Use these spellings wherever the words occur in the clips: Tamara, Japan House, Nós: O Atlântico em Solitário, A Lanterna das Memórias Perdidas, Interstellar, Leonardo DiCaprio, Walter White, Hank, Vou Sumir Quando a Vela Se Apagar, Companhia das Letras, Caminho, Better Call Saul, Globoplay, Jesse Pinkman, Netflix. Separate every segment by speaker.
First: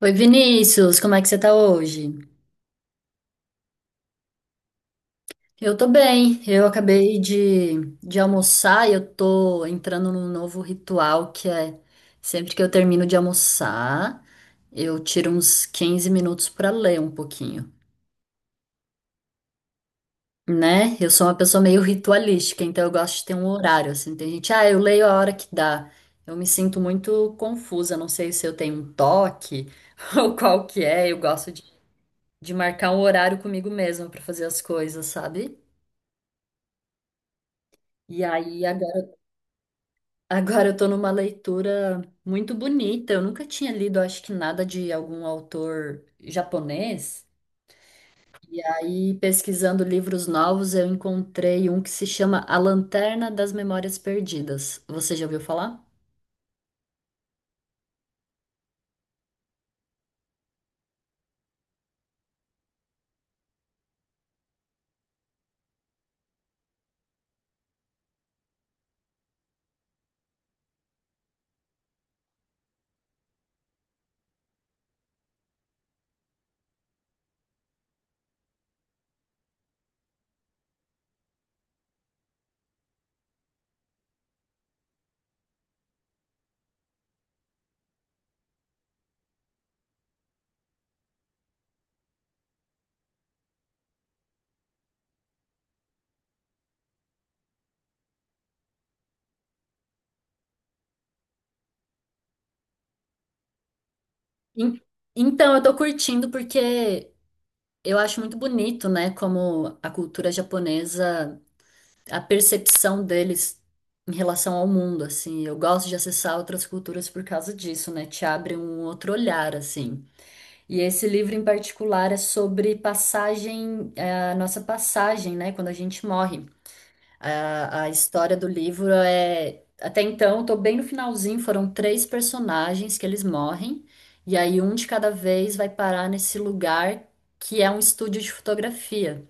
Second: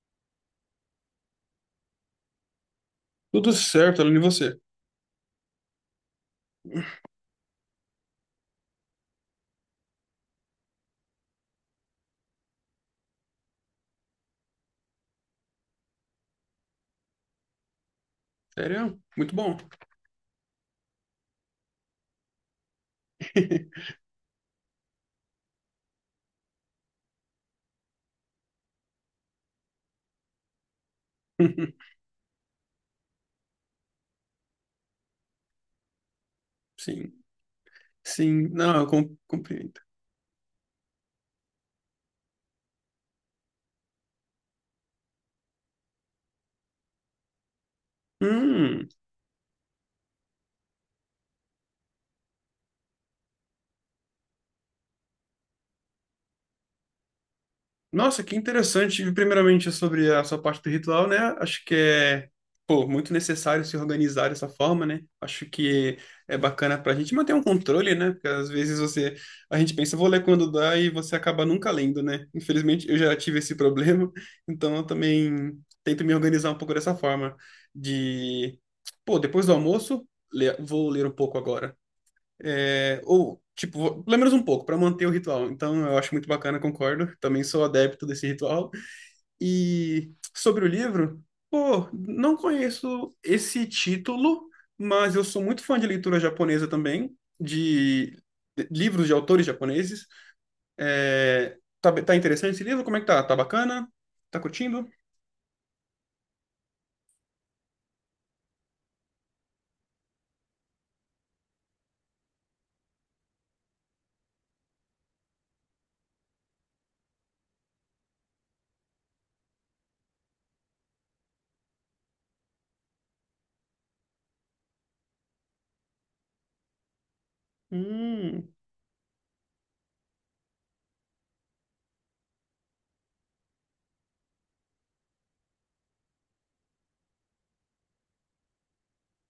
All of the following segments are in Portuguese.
Speaker 1: Oi, Vinícius, como é que você tá hoje?
Speaker 2: Tudo certo, Aline, e você?
Speaker 1: Eu tô bem, eu acabei de almoçar e eu tô entrando num novo ritual que é sempre que eu termino de almoçar, eu tiro uns 15 minutos pra ler um pouquinho,
Speaker 2: Sério? Muito bom.
Speaker 1: né? Eu sou uma pessoa meio ritualística, então eu gosto de ter um horário, assim, tem gente, ah, eu leio a hora que dá. Eu me sinto muito confusa, não sei se eu tenho um toque ou qual que é, eu gosto de marcar um horário comigo mesma pra fazer as coisas, sabe?
Speaker 2: Sim,
Speaker 1: E
Speaker 2: sim.
Speaker 1: aí
Speaker 2: Não, eu
Speaker 1: agora,
Speaker 2: compreendo.
Speaker 1: agora eu tô numa leitura muito bonita. Eu nunca tinha lido, acho que nada de algum autor japonês. E
Speaker 2: Hum.
Speaker 1: aí, pesquisando livros novos, eu encontrei um que se chama A Lanterna das Memórias Perdidas. Você já ouviu falar?
Speaker 2: Nossa, que interessante. Primeiramente, sobre a sua parte do ritual, né? Pô, muito necessário se organizar dessa forma, né? Acho que é bacana pra gente manter um controle, né? Porque às a gente pensa, vou ler quando dá e você acaba nunca lendo, né? Infelizmente, eu já tive esse problema, então eu também tento me organizar um pouco dessa forma de, pô, depois do almoço, vou ler um pouco agora. É, ou, tipo, pelo menos um pouco, para manter o ritual. Então, eu acho muito bacana, concordo. Também sou adepto desse ritual. E sobre o livro, pô, não conheço esse título, mas eu sou muito fã de leitura japonesa também, de livros de autores japoneses. É, tá interessante esse livro? Como é que tá? Tá bacana? Tá
Speaker 1: En-
Speaker 2: curtindo?
Speaker 1: Então, eu tô curtindo porque eu acho muito bonito, né, como a cultura japonesa a percepção deles em relação ao mundo, assim. Eu gosto de acessar outras culturas por causa disso, né? Te abre um outro olhar, assim. E esse livro em particular é sobre passagem, é, a nossa passagem, né? Quando a gente morre. A história do
Speaker 2: Hum,
Speaker 1: livro é. Até então, eu tô bem no finalzinho, foram três personagens que eles morrem, e aí um de cada vez vai parar nesse lugar que é um estúdio de fotografia.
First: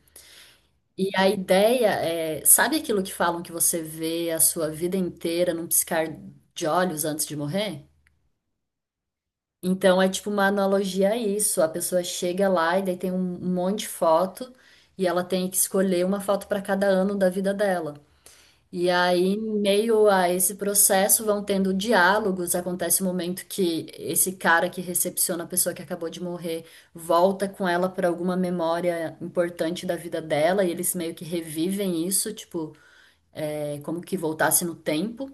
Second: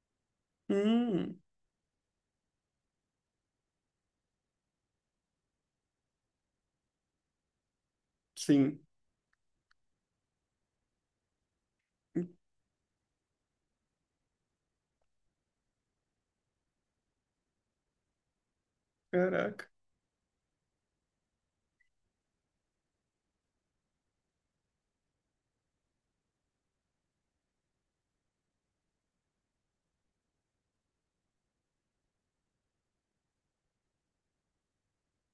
Speaker 1: E a
Speaker 2: hum,
Speaker 1: ideia é, sabe aquilo que falam que você vê a sua vida inteira num piscar de olhos antes de morrer?
Speaker 2: sim.
Speaker 1: Então é tipo uma analogia a isso. A pessoa chega lá e daí tem um monte de foto e ela tem que escolher uma foto para cada ano da vida dela. E aí, em
Speaker 2: Caraca.
Speaker 1: meio a esse processo, vão tendo diálogos. Acontece um momento que esse cara que recepciona a pessoa que acabou de morrer volta com ela para alguma memória importante da vida dela e eles meio que revivem isso, tipo é como que voltasse no tempo.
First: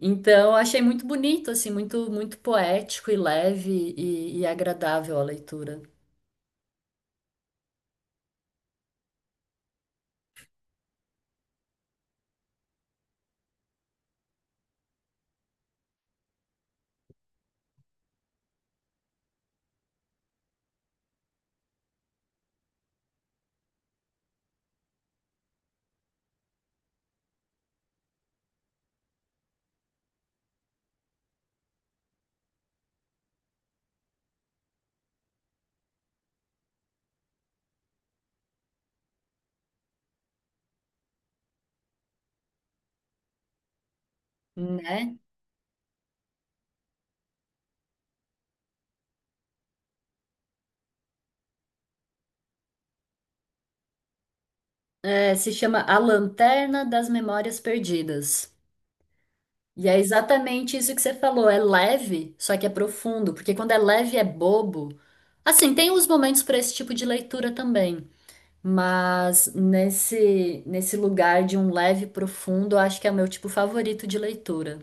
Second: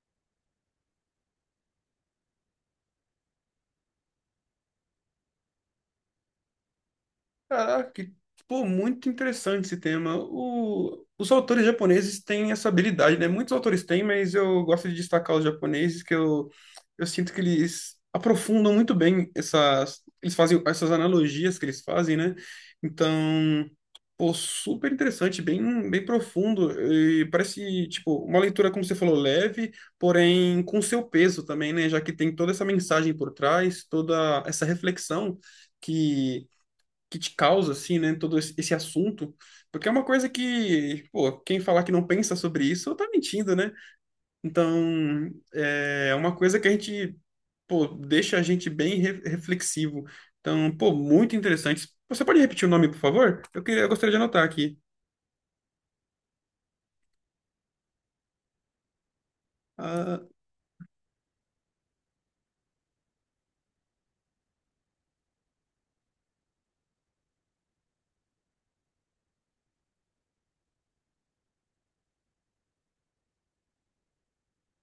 Speaker 1: Então, eu achei muito bonito, assim, muito, muito poético e leve e agradável a leitura,
Speaker 2: Caraca, pô, muito interessante esse tema. Os autores japoneses têm essa habilidade, né? Muitos autores têm, mas eu gosto de destacar os japoneses, eu sinto que eles aprofundam muito bem essas, eles fazem essas analogias que eles fazem, né? Então, pô, super interessante, bem, bem profundo e parece, tipo, uma leitura, como você falou, leve, porém com seu peso também, né? Já que tem toda essa mensagem por trás, toda essa reflexão que que te causa, assim, né, todo esse assunto, porque é uma coisa que, pô, quem falar que não pensa sobre isso, tá mentindo, né?
Speaker 1: né?
Speaker 2: Então, é uma coisa que a gente, pô, deixa a gente bem reflexivo. Então, pô, muito interessante. Você pode repetir o nome, por favor? Eu queria, eu gostaria de anotar aqui.
Speaker 1: É, se chama A Lanterna das Memórias Perdidas. E é
Speaker 2: Ah,
Speaker 1: exatamente isso que você falou, é leve, só que é profundo, porque quando é leve é bobo. Assim, tem os momentos para esse tipo de leitura também, mas nesse lugar de um leve profundo, eu acho que é o meu tipo favorito de leitura.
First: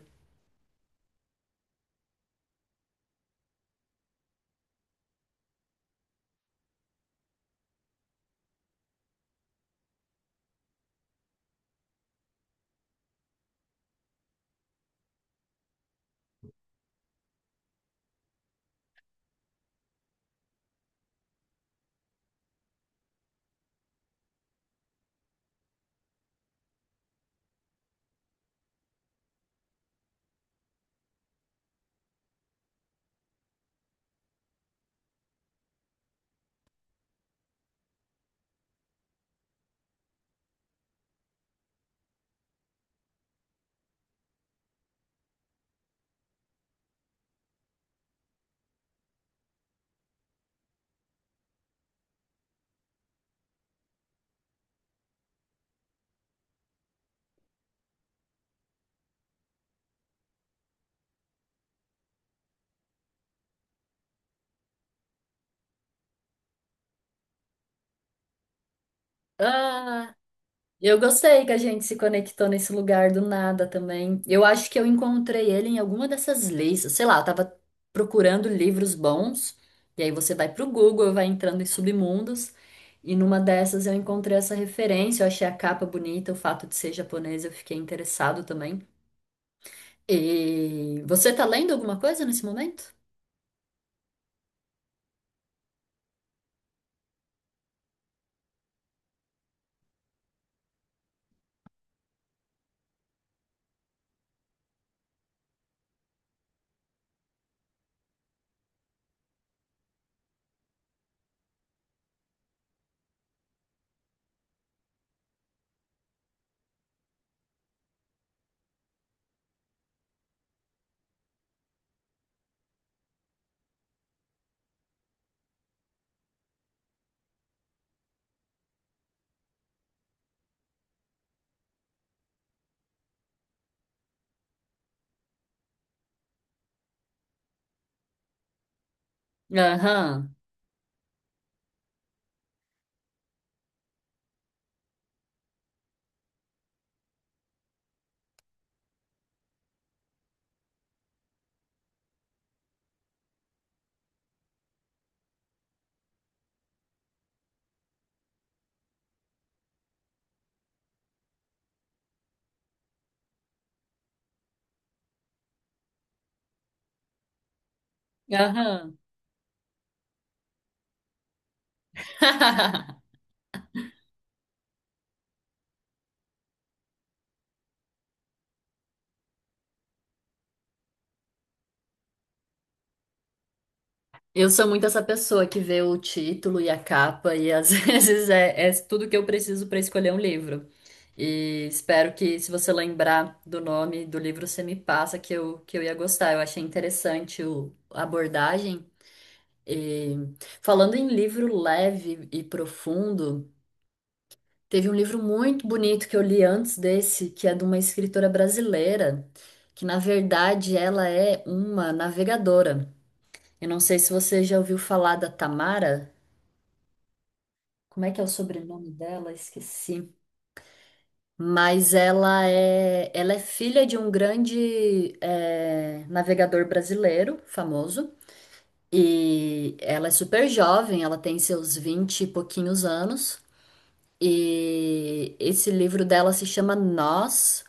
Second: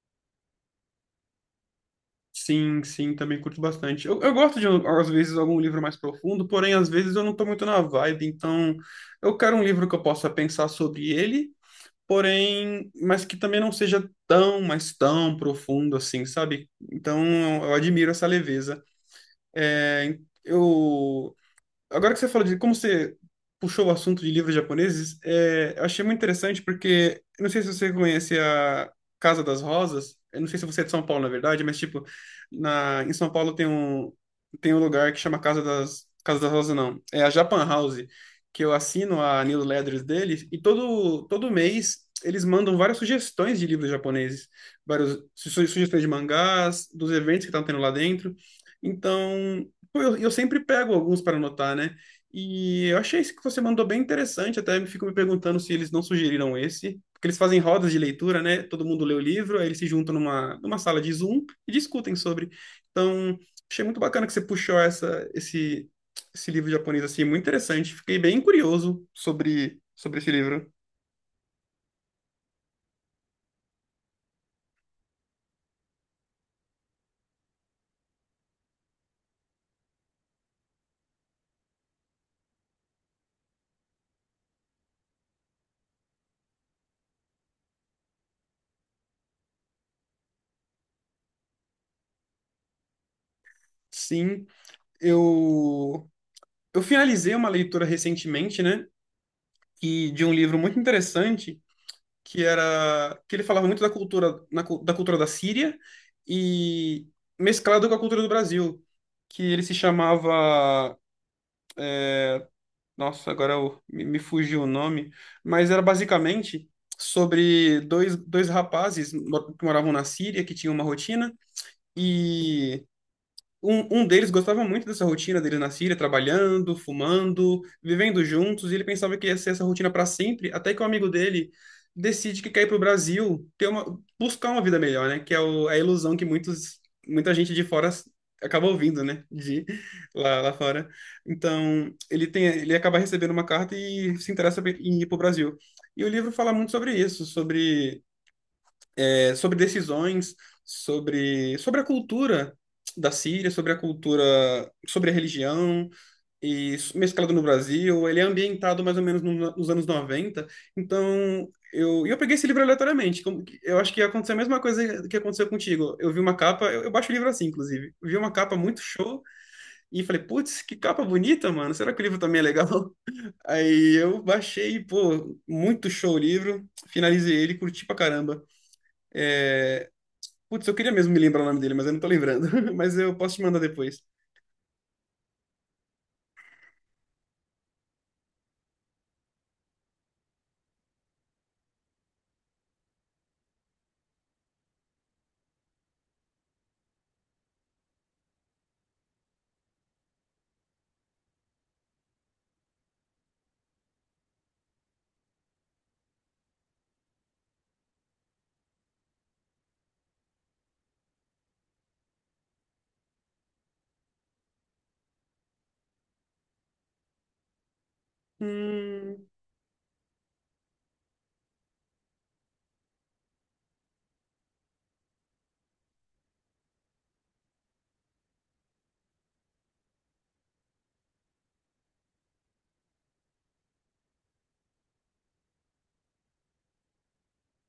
Speaker 2: sim, sim, também curto bastante. Eu gosto de, às vezes, algum livro mais profundo, porém, às vezes eu não tô muito na vibe, então eu quero um livro que eu possa pensar sobre ele porém, mas que também não seja tão, mas tão profundo assim, sabe? Então, eu admiro essa leveza. É, eu agora que você falou de como você puxou o assunto de livros japoneses, é, eu achei muito interessante porque, eu não sei se você conhece a Casa das Rosas, eu não sei se você é de São Paulo, na verdade, mas, tipo, em São Paulo tem um lugar que chama Casa das Rosas, não, é a Japan House, que eu assino a newsletters deles, e todo mês eles mandam várias sugestões de livros japoneses, várias sugestões de mangás, dos eventos que estão tendo lá dentro, então... Pô, eu sempre pego alguns para anotar, né? E eu achei esse que você mandou bem interessante, até me fico me perguntando se eles não sugeriram esse, porque eles fazem rodas de leitura, né? Todo mundo lê o livro, aí eles se juntam numa sala de Zoom e discutem sobre. Então, achei muito bacana que você puxou esse livro japonês assim, muito interessante. Fiquei bem curioso sobre,
Speaker 1: Ah,
Speaker 2: sobre esse livro.
Speaker 1: eu gostei que a gente se conectou nesse lugar do nada também. Eu acho que eu encontrei ele em alguma dessas listas. Sei lá, eu tava procurando livros bons. E aí você vai pro Google, vai entrando em submundos. E numa dessas eu encontrei essa referência. Eu achei a capa bonita, o fato de ser japonês, eu fiquei interessado também. E você tá lendo alguma coisa nesse momento?
Speaker 2: Sim, eu, eu finalizei uma leitura recentemente, né? E de um livro muito interessante que era que ele falava muito da cultura da cultura da Síria e mesclado com a cultura do Brasil, que ele se chamava, nossa, me fugiu o nome, mas era basicamente sobre dois rapazes que moravam na Síria, que tinham uma rotina e um deles gostava muito dessa rotina dele na Síria, trabalhando, fumando, vivendo juntos, e ele pensava que ia ser essa rotina para sempre, até que um amigo dele decide que quer ir para o Brasil, ter uma, buscar uma vida melhor, né? Que é o, é a ilusão que muitos, muita gente de fora acaba ouvindo, né? De
Speaker 1: Aham,
Speaker 2: lá fora. Então, ele tem, ele acaba recebendo uma carta e se interessa em ir para o Brasil. E o livro fala muito sobre isso, sobre é, sobre decisões, sobre, sobre a cultura da Síria, sobre a cultura, sobre a religião, e mesclado no Brasil. Ele é ambientado mais ou menos nos anos noventa. Então, e eu peguei esse livro aleatoriamente. Eu acho que aconteceu a mesma coisa que aconteceu contigo. Eu vi uma capa, eu baixo o livro assim, inclusive. Eu vi uma capa muito
Speaker 1: aham.
Speaker 2: show e falei, putz, que capa bonita, mano. Será que o livro também é legal? Aí eu baixei, pô, muito show o livro. Finalizei ele, curti pra caramba. Putz, eu queria mesmo me lembrar o nome dele, mas eu não tô lembrando. Mas eu posso te mandar depois.
Speaker 1: Eu sou muito essa pessoa que vê o título e a capa, e às vezes é, é tudo que eu preciso para escolher um livro. E espero que, se você lembrar do nome do livro, você me passa que eu ia gostar. Eu achei interessante o, a abordagem. E, falando em livro leve e profundo, teve um livro muito bonito que eu li antes desse, que é de uma escritora brasileira, que na verdade ela é uma navegadora. Eu não sei se você já ouviu falar da Tamara. Como é que é o sobrenome
Speaker 2: Hum,
Speaker 1: dela? Esqueci. Mas ela é filha de um grande é, navegador brasileiro, famoso. E ela é super jovem, ela tem seus 20 e pouquinhos anos. E esse livro dela se chama Nós.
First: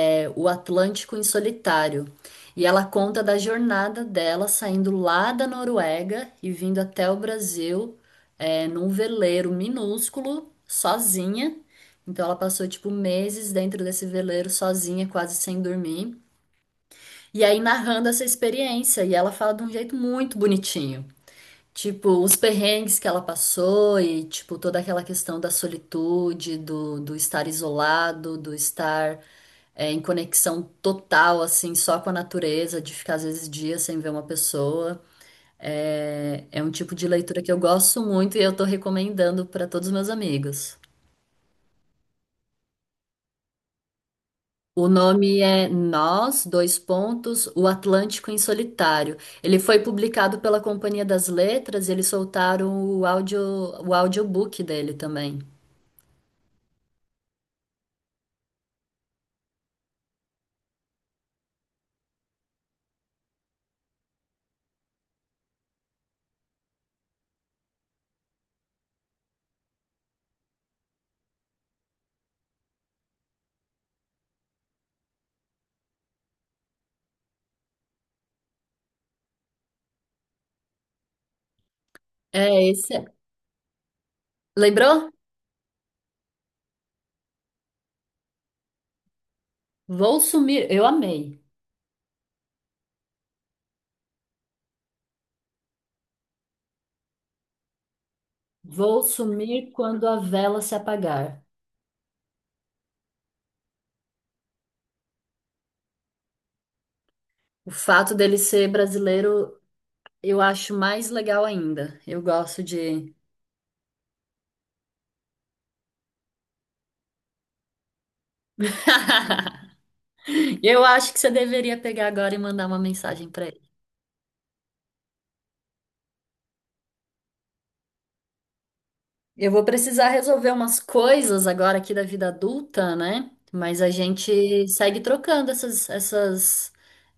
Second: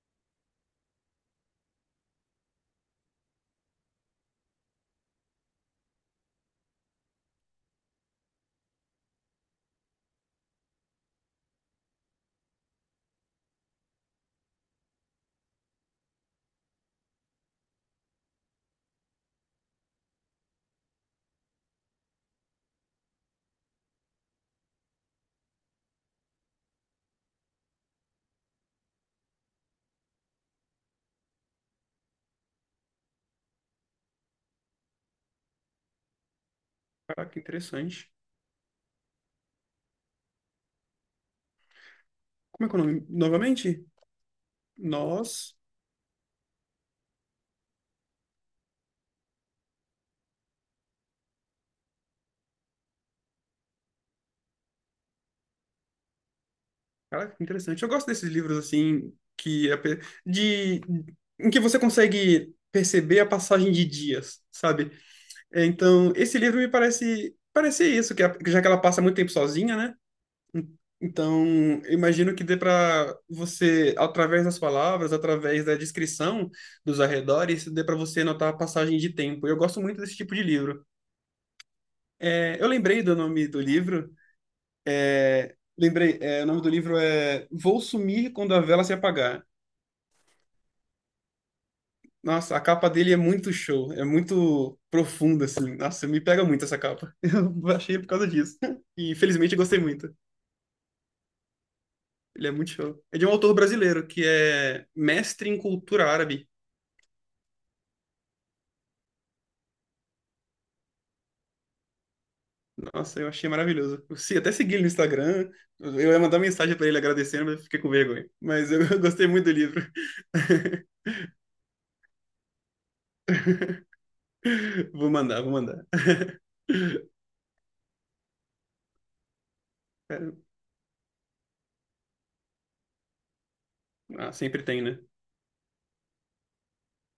Speaker 1: É, O Atlântico em Solitário. E ela conta da jornada dela saindo lá da Noruega e vindo até o Brasil é, num veleiro minúsculo, sozinha. Então ela passou tipo meses dentro desse veleiro sozinha, quase sem dormir. E aí narrando essa experiência. E ela fala de um jeito muito bonitinho. Tipo, os perrengues que ela passou e, tipo, toda aquela questão da solitude, do estar isolado, do estar é, em conexão total, assim, só com a natureza, de ficar às vezes dias sem ver uma pessoa. É, é um tipo de
Speaker 2: caraca, que
Speaker 1: leitura que eu gosto
Speaker 2: interessante.
Speaker 1: muito e eu tô recomendando para todos os meus amigos.
Speaker 2: Como é que é o nome? Novamente?
Speaker 1: O nome
Speaker 2: Nós.
Speaker 1: é Nós, dois pontos, O Atlântico em Solitário. Ele foi publicado pela Companhia das Letras e eles soltaram o áudio, o audiobook dele também.
Speaker 2: Caraca, que interessante. Eu gosto desses livros assim de em que você consegue perceber a passagem de dias, sabe? É, então, esse livro me parece isso, já que ela passa muito tempo sozinha, né? Então, eu imagino que dê para você, através das palavras, através da descrição dos arredores, dê para você notar a passagem de tempo. Eu gosto muito desse tipo de livro. É, eu
Speaker 1: É
Speaker 2: lembrei
Speaker 1: esse.
Speaker 2: do nome do livro.
Speaker 1: Lembrou?
Speaker 2: Lembrei, é, o nome do livro é Vou Sumir Quando a Vela Se Apagar.
Speaker 1: Vou sumir. Eu amei.
Speaker 2: Nossa, a capa dele é muito show, é muito profunda, assim. Nossa, me pega muito essa capa. Eu achei por causa disso.
Speaker 1: Vou
Speaker 2: E felizmente eu
Speaker 1: sumir
Speaker 2: gostei
Speaker 1: quando
Speaker 2: muito.
Speaker 1: a vela se apagar.
Speaker 2: Ele é muito show. É de um autor brasileiro que é mestre em cultura árabe.
Speaker 1: O fato dele ser brasileiro, eu acho mais legal ainda. Eu gosto de.
Speaker 2: Nossa, eu achei maravilhoso. Eu até segui ele no Instagram. Eu ia mandar mensagem pra ele agradecendo, mas eu fiquei com vergonha. Mas eu gostei muito do livro.
Speaker 1: Eu acho que você deveria pegar agora e mandar uma mensagem pra ele.
Speaker 2: Vou mandar.
Speaker 1: Eu vou precisar
Speaker 2: É,
Speaker 1: resolver umas coisas agora aqui da vida adulta, né? Mas a
Speaker 2: ah, sempre
Speaker 1: gente
Speaker 2: tem, né?
Speaker 1: segue trocando essas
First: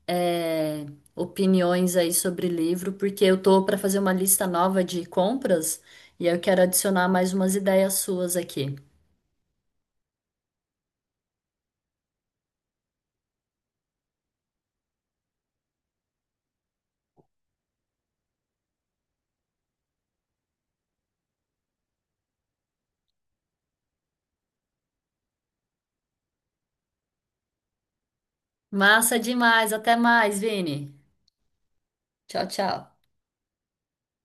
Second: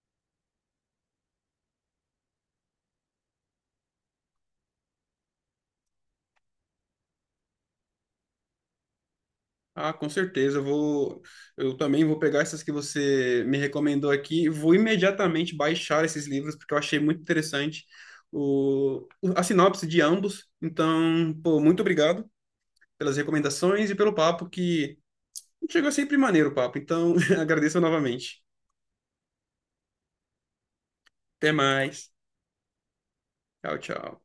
Speaker 1: é, opiniões aí sobre livro, porque eu tô para fazer uma lista nova de compras e eu quero adicionar mais umas ideias suas aqui.
Speaker 2: Ah, com certeza. Eu também vou pegar essas que você me recomendou aqui. Vou imediatamente baixar esses livros porque eu achei muito interessante a sinopse de ambos. Então, pô, muito obrigado pelas recomendações e pelo papo que chegou sempre maneiro o papo. Então, agradeço novamente.
Speaker 1: Massa demais, até mais, Vini.
Speaker 2: Até mais.
Speaker 1: Tchau, tchau.
Speaker 2: Tchau, tchau.